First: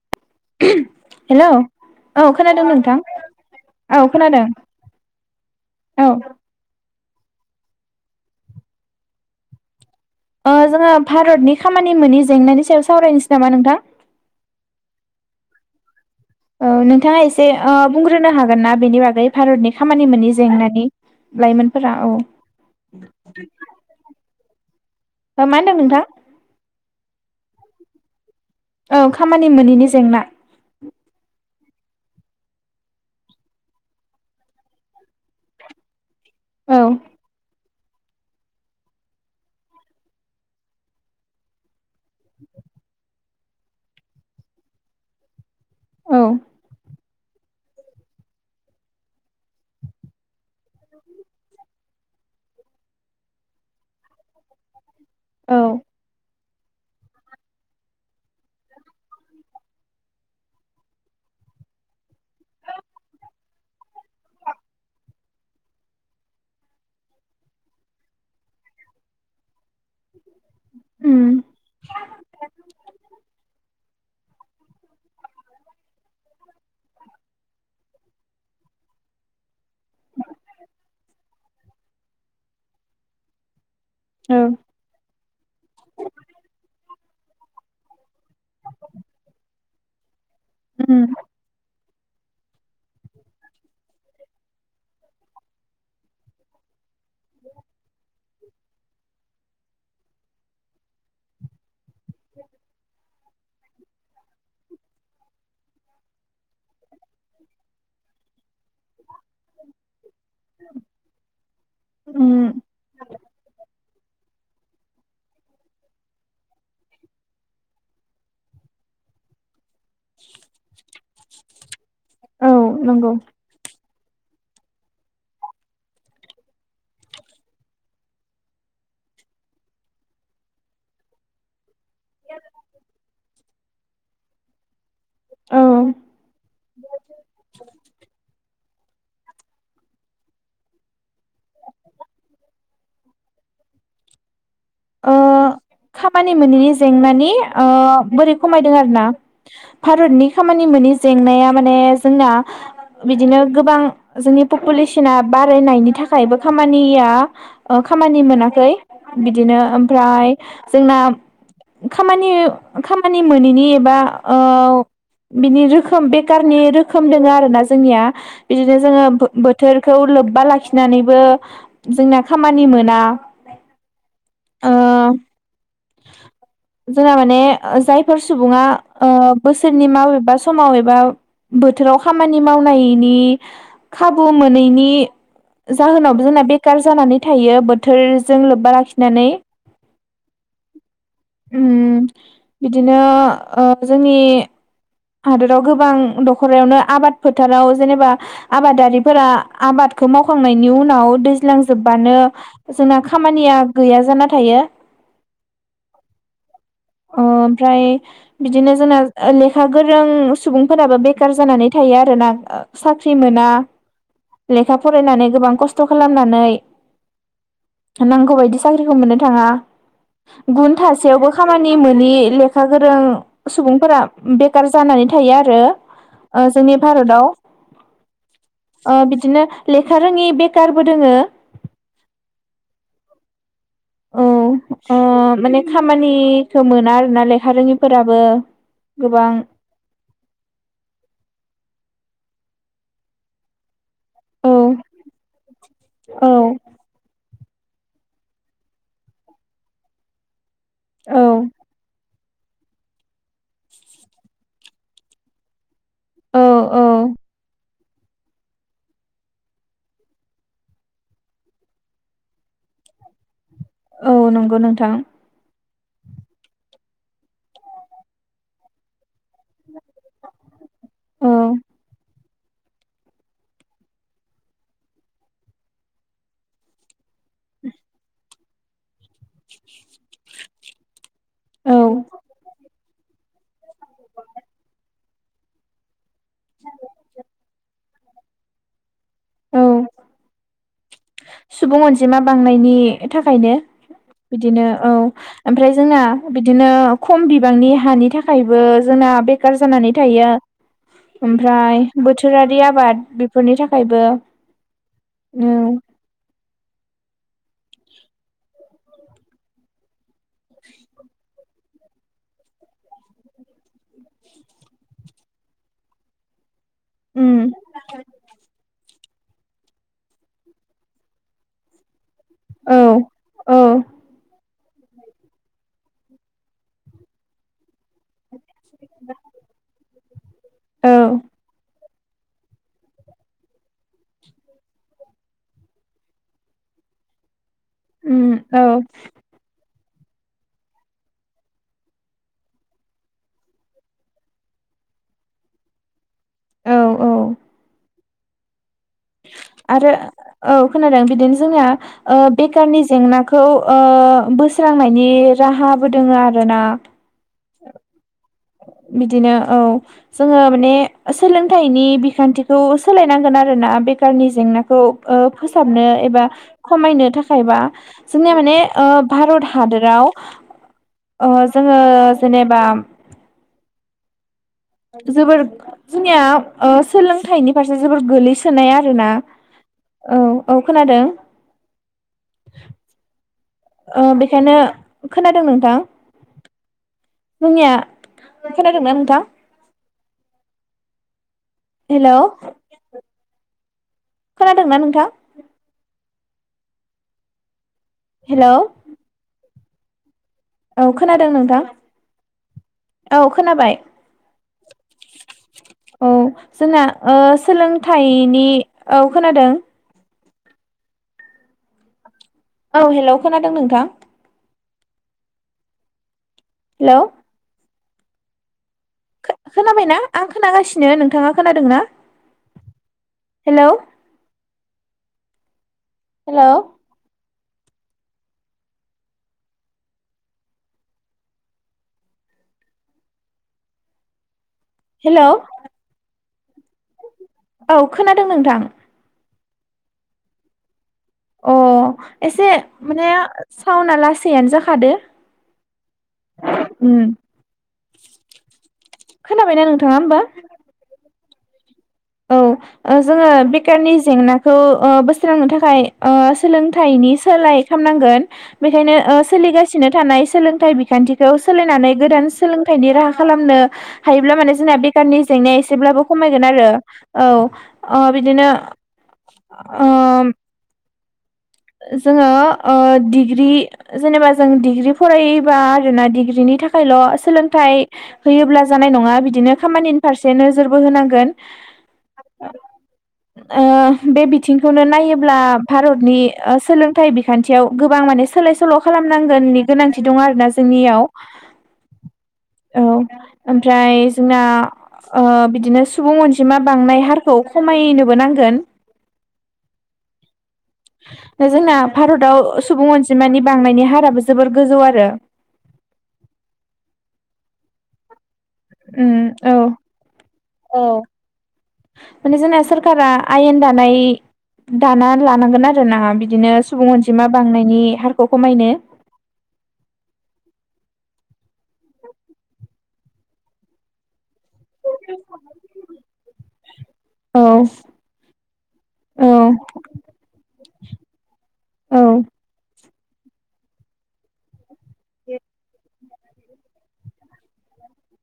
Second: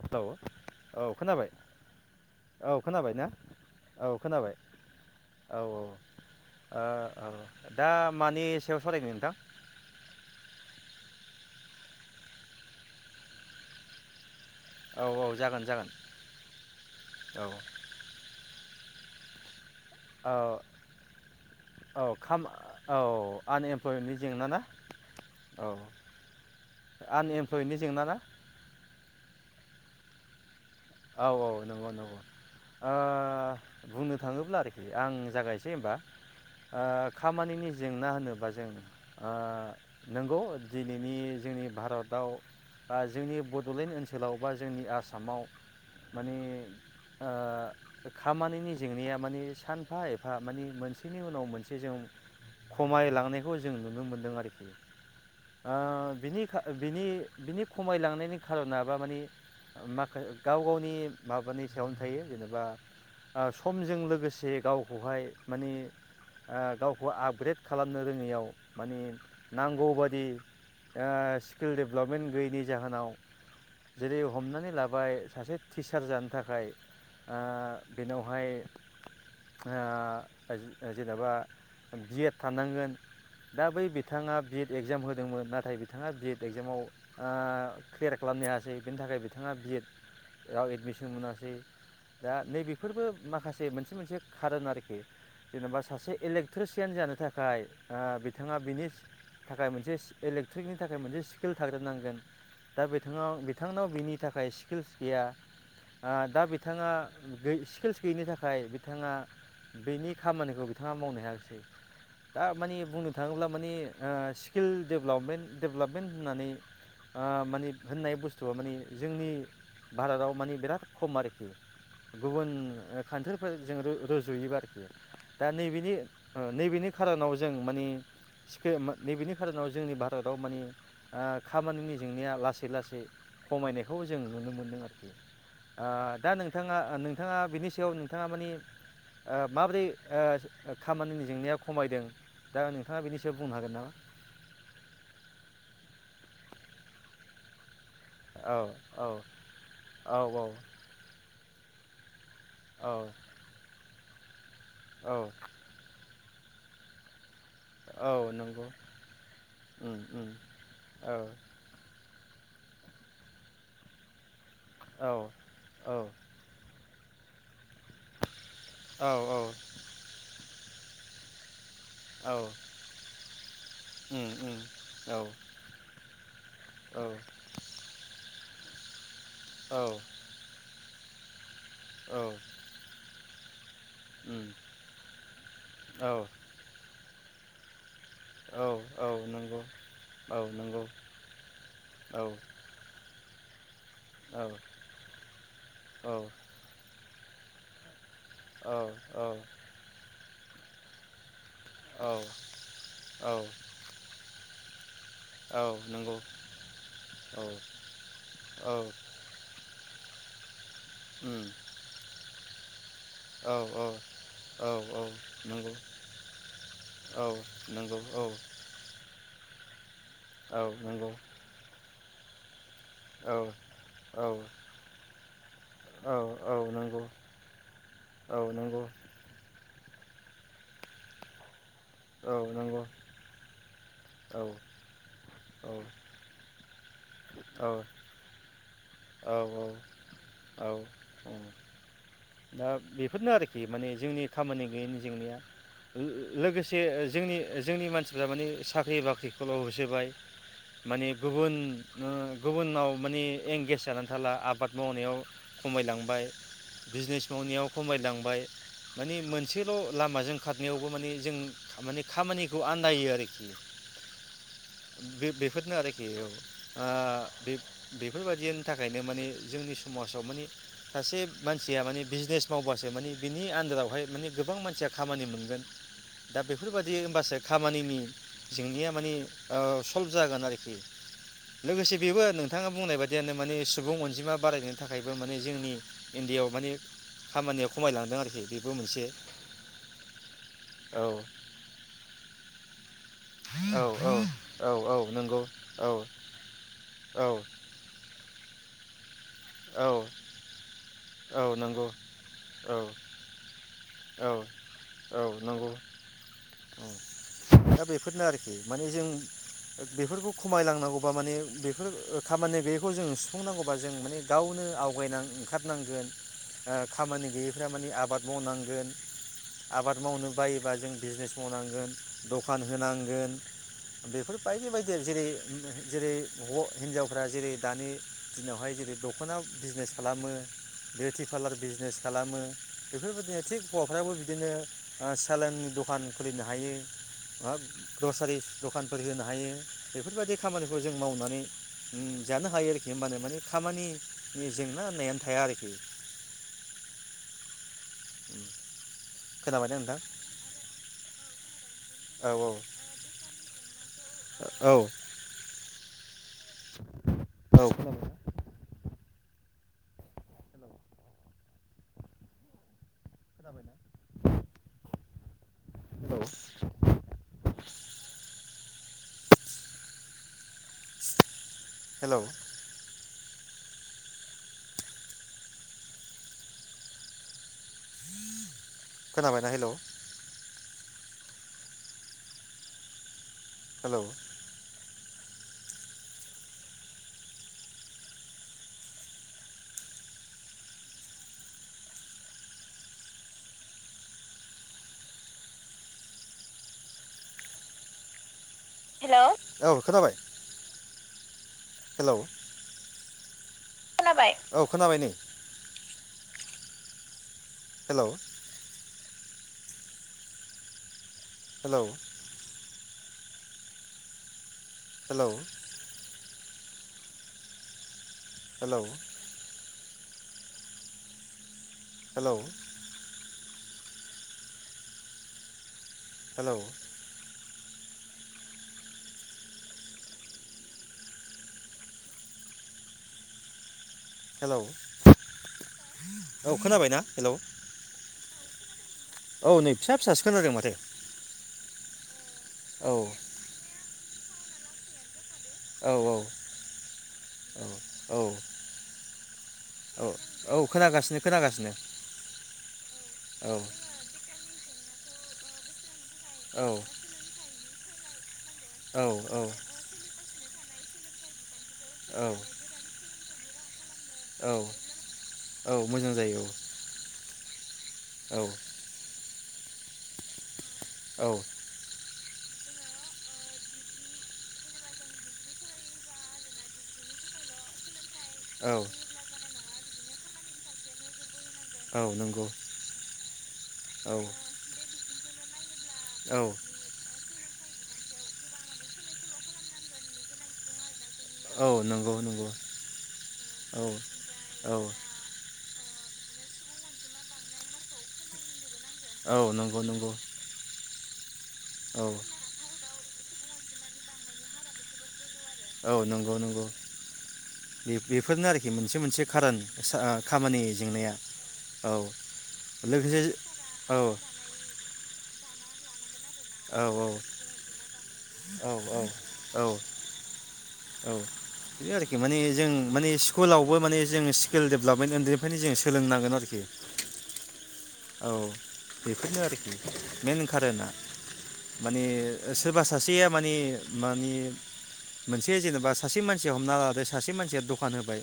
Hello औ hello खोनाबाय खोनादों औ नोंथां खोनाबाय ना औ खोनाबाय औ औ ओ औ दा मानि सायाव सरायगोन नोंथां? ओ जोङो भारतनि खामानि मोनि जेंनानि सायाव सावरायनोसै नामा नोंथां? औ औ जागोन जागोन। औ नोंथाङा औ एसे ओ बुंग्रोनो हागोन ना? बेनि बागै भारतनि खामानि मोननि औ जेंनानि लाइमोनफोरा औ औ आनएमप्लयमेन्टनि जेंना ना मा होनदों नोंथां? आनएमप्लयडनि जेंना ना? औ खामानि मोनैनि जेंना। औ औ नंगौ नंगौ ओ बुंनो थाङोब्ला आरोखि आं जागायनोसै होनबा? औ ओ खामानिनि जेंना होनोबा जों ओ नंगौ दिनैनि जोंनि भारताव बा जोंनि बड'लेण्ड ओनसोलाव बा जोंनि आसामाव औ माने ओ खामानिनि जेंनाया माने सानफा एफ फा माने मोनसेनि उनाव मोनसे जों खमायलांनायखौ जों नुनो मोनदों आरोखि। औ आ बिनि था बिनि बिनि खमायलांनायनि खार'नाबा माने माखा गाव गावनि माबानि सायावनो थायो जेनेबा ओ समजों लोगोसे गावखौहाय माने ओ गावखौ आपग्रेड खालामनो रोङैयाव माने नांगौबादि ओ उम स्किल दडेभेलपमेन्ट गैयैनि जाहोनाव जेरै हमनानै लाबाय सासे टिचार जानो थाखाय ओ बेनावहाय ओ जेनेबा बि एड थानांगोन। दा बै बिथाङा औ बि एड एगजाम होदोंमोन नाथाय बिथाङा बि एड एगजामाव ओ क्लेयार खालामनो हायासै बिनि थाखाय बिथाङा बि एड आव उम एडमिसन मोनासै। दा नैबेफोरबो माखासे मोनसे मोनसे खारोन आरोखि जेनेबा सासे इलेक्ट्रिसियान जानो थाखाय बिथाङा बिनि थाखाय मोनसे इलेक्ट्रिकनि थाखाय मोनसे स्किल थाग्रोनांगोन‌। दा बे बिथाङ बिथांनाव बिनि थाखाय स्किल्स गैया ओ दा बिथाङा स्किल्स गैयिनि थाखाय बिथाङा बेनि खामानिखौ बिथाङा मावनो हायाखासै दा उम माने बुंनो थाङोब्ला माने ओ स्किल डेभेलपमेन्ट डेभेलपमेन्ट होननानै ओ माने होननाय बुस्थुआ माने जोंनि भारताव मानि बिराद खम आरो ए। गुबुन औ नंगौ [unintelligible] रुजुयोबा आरोखि दा नैबेनि ओ नैबेनि खार'नाव जों मानि नैबेनि खारनाव जोंनि भारताव मानि आ खामानिनि जेंनाया लासै लासै खमायनायखौ जों नुनो मोनदों आरो। औ आ दा नोंथाङा नोंथाङा बिनि सायाव नोंथाङा मानि ओ माब्रैर ओ खामानिनि जेंनाया खमायदों दा नोंथाङा बेनि सायाव बुंनो हागोन ना? ओ खामानि मोनिनि जेंनानि ओ बोरै औ खमायदों आरो औ ना औ भारतनि खामानि मोनि जेंनाया माने जोंना औ बिदिनो गोबां जोंनिब औ पपुलेसना बारायनायनि थाखायबो खामानिया ओ खामानि औ नंगौ मोनाखै बिदिनो उम ओमफ्राय उम जोंना औ खामानि [unintelligible] खामानि मोनैनि एबा ओ औ बिनि औ रोखोम बेखारनि रो खोम दों आरोना जोंनिया बिदिनो जोङो औ बो बोथोरखौ लोब्बा लाखि फिननानैबो जोंना औ खामानि मोना। उम उम ओ औ औ जोंआ माने जायफोर सुबुङा ओ औ बोसोरनि माव एबा समाव एबा बोथोराव खामानि मावनायनि खाबु उम मोनैनि औ जाहोनावबो जोंना बेखार जानानै। थायो बोथ थोरजों औ लोबबा लाखि औ नानै नंगौ औ नंगौ उम औ बिदिनो ओ जोंनि औ हादोराव गोबां औ दख'रायावनो आब आबाद फोथाराव जेनेबा औ आबादारिफोरा आबादखौ मावखांनायनि उन नाव दैज सिलांजोबबानो जोंना औ खामानिया जाना थायो। औ नंगौ ओ औ ओमफ्राय बिदिनो औ जोंना लेखा गोर जों सुबुं फोराबो बेखार उम जानानै थायो आरोना। साख्रि मोना औ औ लेखा औ फरायनानै गोबां नंगौ खस्थ' खालामनानै औ नंगौ औ नांगौबायदि साख्रिखौ मोननो थाङा। औ गुन नंगौ थासेयावबो खामानि मोन नि लोक खा गोरों औ सुबुंफोरा औ बेखार जानानै थायो आरो औ ओ औ जोंनि नंगौ भारताव औ नंगौ ओ बिदिनो ले खा रोङि बेखारबो दोङो। औ नोंगौ। औ ओ माने खामानिखो मोना आरोना लेखा रोङिफोराबो। औ गोबां औ औ औ। दा बेफोरनो आरोखि माने जोंनि औ खामानि गैयिनि जेंनाया औ लोगोसे जोंनि जोंनि मानसिफ्रा मानि साख्रि बाख्रिखौल' होसोबाय माने औ गुबुन ओ गुबुनाव माने एंगेेज जानानै थाला आबाद मावनायाव खमायलांबाय औ औ बिजनेस मावनायाव खमायलांबाय माने मोनसेल' लामाजों खारनायावबो माने जों माने खामानिखौ आन्दायो आरोखि। औ नंगौ नोंथां बे बेफोरनो आरो। बे औ आ बेफ बेफोरबादियानो। थाखायनो माने जोंनि समाजाव माने सासे औ मानसिया माने बिजनेस मावबासो माने बिनि आन्दारावहाय माने गोबां मानसिया खामानि मोनगोन दा बेफोरबादि बासो खामानिनि जोंनिया माने ओ सल्भ जागोन आरोखि औ लोगोसे बेबो नोंथाङा बुंनाय बाद दियानो माने सुबुं अनजिमा बारायनो थाख थाखायबो माने जोंनि इण्डियाव माने खामानियाव खमायलांदों आरोखि बेबो मोनसे औ औ सुबुं अनजिमा बांनायनि थाखायनो औ बिदिनो औ ओमफ्राय जोङा बिदिनो औ खम बिबांनि हानि थाखायबो जोंना बे सिखार औ जानानै थायो औ ओमफ्राय नंगौ बोथोरारि औ आबाद बेफोरनि थाखायबो औ औ नंगौ। उम औ दा बेफोरनो आरोखि माने जों बेफोरखौ खमायलांनांगौबा माने बे बेफोर खामानि गैयैखौ जों सुफुंनांगौबा जों माने गावनो आवगायनां ओंखारनांगोन खामानि गैयैफ्रा मानिे आबाद मावनांगोन। आबाद मावनो बायोबा जों बिजनेस मावनांगोन दखान औ होनांगोन औ बेफोर बायदि बायदि जेरै जेरै हौ हिनजावफ्रा जेरै दानि दिनावहाय जेरै। बिजनेस खालामो औ बिउटि पालारनि बिजनेस खालामो बेफोरबायदिनो थिग हौवाफ्राबो बिदिनो सेलन दखान खुलिनो हायो। मा उम ग्रसारि औ दखानफोर होनो हायो। बेफोरबायदि खामानिखौ जों मावनानै जानो हायो आरोखि होनोमबानो माने खामानि बे जेंना होननायानो थाया आरोखि। औ औ। उम। आरो औ खोनादों बिदिनो जोंनिआ ओ औ बेखारनि जेंनाखौ ओ औ बोस्रांनायनि राहा बो दोङो आरो रो ना औ बिदिनो औ जोङो माने सोलोंथाइनि बिखान्थिखौ सोलायनांगोन आरोना बेखारनि जेंनाखौ फोसाबनो एबा खोनाबाय। खमायनो थाखायबा जोंनिया माने ओ भारत हादराव ओ जोङो हेलौ जेनेबा जोबोर जोंनिया ओ सोलोंथाइनि फारसे जोबोर गोलैसोनाय आरोना खोनाबायना हेलौ औ औ खोनादों हेलौ ओ बेखायनो खोनादों नोंथां [unintelligible] खोनादोंना नोंथां हेलौ खोनादोंना नोंथां हेलौ हेलौ औ खोनाबाय औ खोनादों नोंथां हेलौ औ खोनाबाय खोनाबाय औ खोनाबाय नै औ जोंहा ओ हेलौ सोलोंथाइनि औ खोनादों हेलौ औ हेलौ खोनादों नोंथां हेलौ हेलौ हेलौ खोनाबायना आं खोनागासिनो नोंथाङा खोनादों ना hello hello hello hello hello औ खोनाबाय ना औ खोना दों नोंथां औ नै फिसा फिसासो खोनादों माथो अ एसे औ माने सावना लासै फिसायानो जाखादो औ औ उम औ खोनाबायना नोंथाङा औ होमबा औ खोनागासिनो खोनागासिनो औ जोङो औ बेखारनि जेंनाखौ अ बोस्रांनो थाखाय ओ औ सोलोंथाइनि सोलाय खामनांगोन बेखायनो औ ओ सोलिगासिनो थानाय सोलों थाइ बिखान्थिखौ सोलायनानै औ गोदान सोलोंथाइनि राहा खालामनो हायोब्ला औ माने जोंना [unintelligible] जेंनाया औ एसेब्लाबो मोजां जायो खमायगोन आरो औ अ औ बिदिनो ओम औ जोङो ओ डिग्रि जेनेबा जों डिग्रि फरायोबा आरोना डिग्रिनि थाखायल' सोलोंथाइ होयोब्ला औ जानाय नङा बिदिनो खामानिनि फारसे नोजोरबो होनांगोन औ नंगौ ओ औ बे बिथिंखौनो नायोब ब्ला भारतनि औ ओ सोलोंथाइ बि खान्थियाव गोबां माने सोलाय सोल' खालामनांगोननि गोनांथि दं आरोना जोंनियाव औ नंगौ नंगौ औ औ ओमफ्राय जोंना औ ओ बिदिनो सुबुं अनजिमा बांनाय हारखौ खमायनोबो नांगोन औ नोंगौ नोंगौ [unintelligible] जोंना भारताव सुबुं अनजि जिमानि बांनायनि हाराबो जोबोर गोजौ आरो औ नोंगौ नोंगौ बिबिब फोरनो आरोखि मोनसे उम मोनसे खारोन सा आ खामानि औ जेंनाया औ माने जोंना सोरखारा लोगोसे जो आयेन दानाय औ दाना लानांगोन आरो ना बिद दिनो औ सुबुं अनजिमा बांनायनि हारखौ खमायनो। औ ए आरोखि माने जों माने स्कुलावबो माने जों स केल डेबलभमेन उन्दैनिफ्रायनो जों सोलोंनां गोन आरोखि। औ औ बेफोरनो आरोखि मेन कारोना। औ माने सोब बा सासेया माने मानि मोनसे जेनेबा सासे मानसिया हमना लादो सासे मानसिया दखान होबाय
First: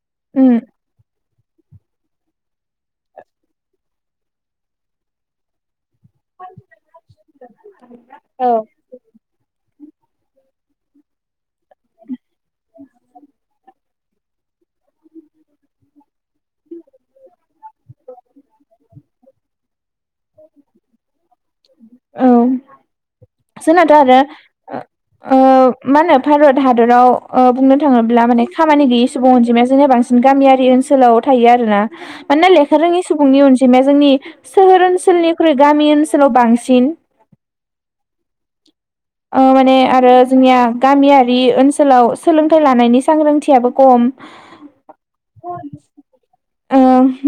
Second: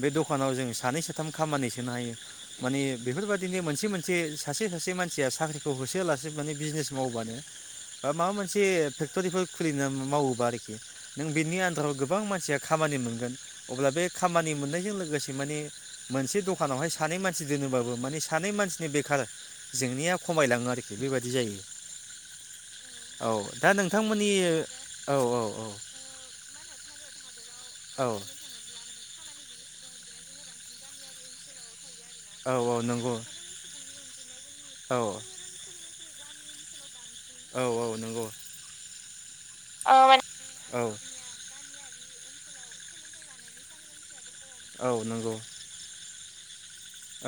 बे दखानाव जों सानै साथ थाम खामानि सोनो हायो। माने बेफोर बादिनो मोनसे मोनसे सासे सासे मानसिया साख्रिखौ होसो होया आलासे माने बिजनेस मावबानो ओ माबा मोनसे फेक्टरिफोर खुलिनो मावोबा आरोखि नों बेनि आन्दाराव गोबां मानसिया खामानि मोनगोन। अब्ला बे खामानि मोननायजों लोगोसे माने मोनसे दखानावहाय सानै मानसि दोनोबाबो माने सानै मानसिनि बेखार जेंनाया खमायलाङो आरोखि बेबादि जायो। औ औ [inaudible] जोंनाथ आरो नोंथांमोननि औ ओ ओ औ औ मा होनो भारत हादराव ओ बुंनो औ थाङोब्ला माने खामानि गैयि सुबुं अनजिमाया दिनो बांसिन गामियारि ओनसोलाव थायो आरोना। औ मानोना औ लेखा रोङि नंगौ सुबुंनि अनजिमाया जोंनि सोहोर औ ओनसोलनिख्रुइ गामि ओनस सोलाव बांसिन। [inaudible] नंगौ औ माने औ आरो जोंनिया औ गामियारि ओनस सोलाव सोलोंथाइ लानायनि सांग्रांथियाबो खम औ नंगौ। ओ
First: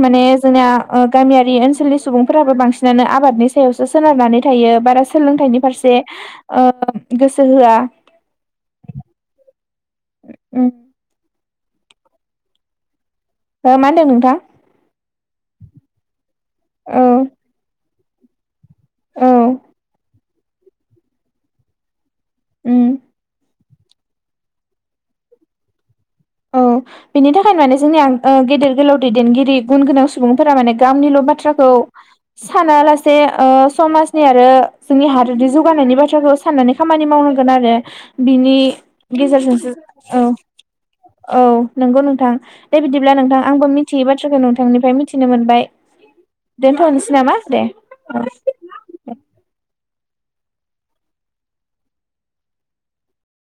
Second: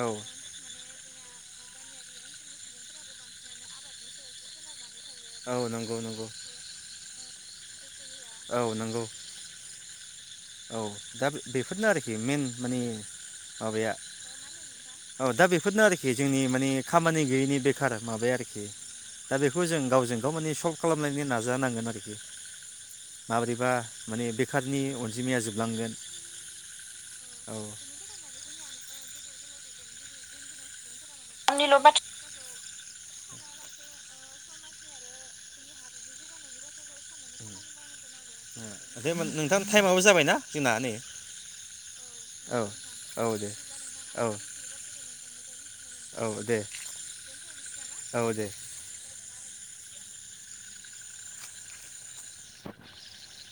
औ माने जोंना ओ गामियारि ओनसोलनि सुबुंफोराबो बांसिनानो आबादनि सायावसो सोनारनानै थायो बारा औ सोलोंथाइनि फारसे नंगौ नंगौ ओ गोसो होआ औ नंगौ। उम औ दा बेफोरनो आरोखि मेन मानि हो मा होनदों नोंथां? औ दा बेफोरनो आरोखि जोंनि माने औ खामानि गैयैनि बेख खार माबाया आरोखि औ दा बेखौ जों गावजों मानि सल्भ खालामलायनो नाजानांगोन आरोखि उम माब्रैबा मानि बेखारनि अन जिमाया जोबलांगोन औ बेनि औ थाखायनो माने जोंनिया ओ गेदेर गोलाव दैदेनगिरि गुन गोनां सुबुंफोरा माने गामनिल' बाथ्राखौ दे सानालास से ओ समाजनि आरो जोंनि हादोदनि जौगानायनि बाथ्राखौ साननानै खामानि मावनांगोन आरो बिनि होमबा नोंथां गेजेरजोंसो टाइमाबो औ जाबायना जोंना नै औ नंगौ नोंथां औ दे बिदिब्ला नोंथां औ दे आंबो मिथियै औ बाथ्राखौ नोंथांनिफ्राय मिथिनो मोनबाय औ दे दोनथ'नोसै नामा दे औ।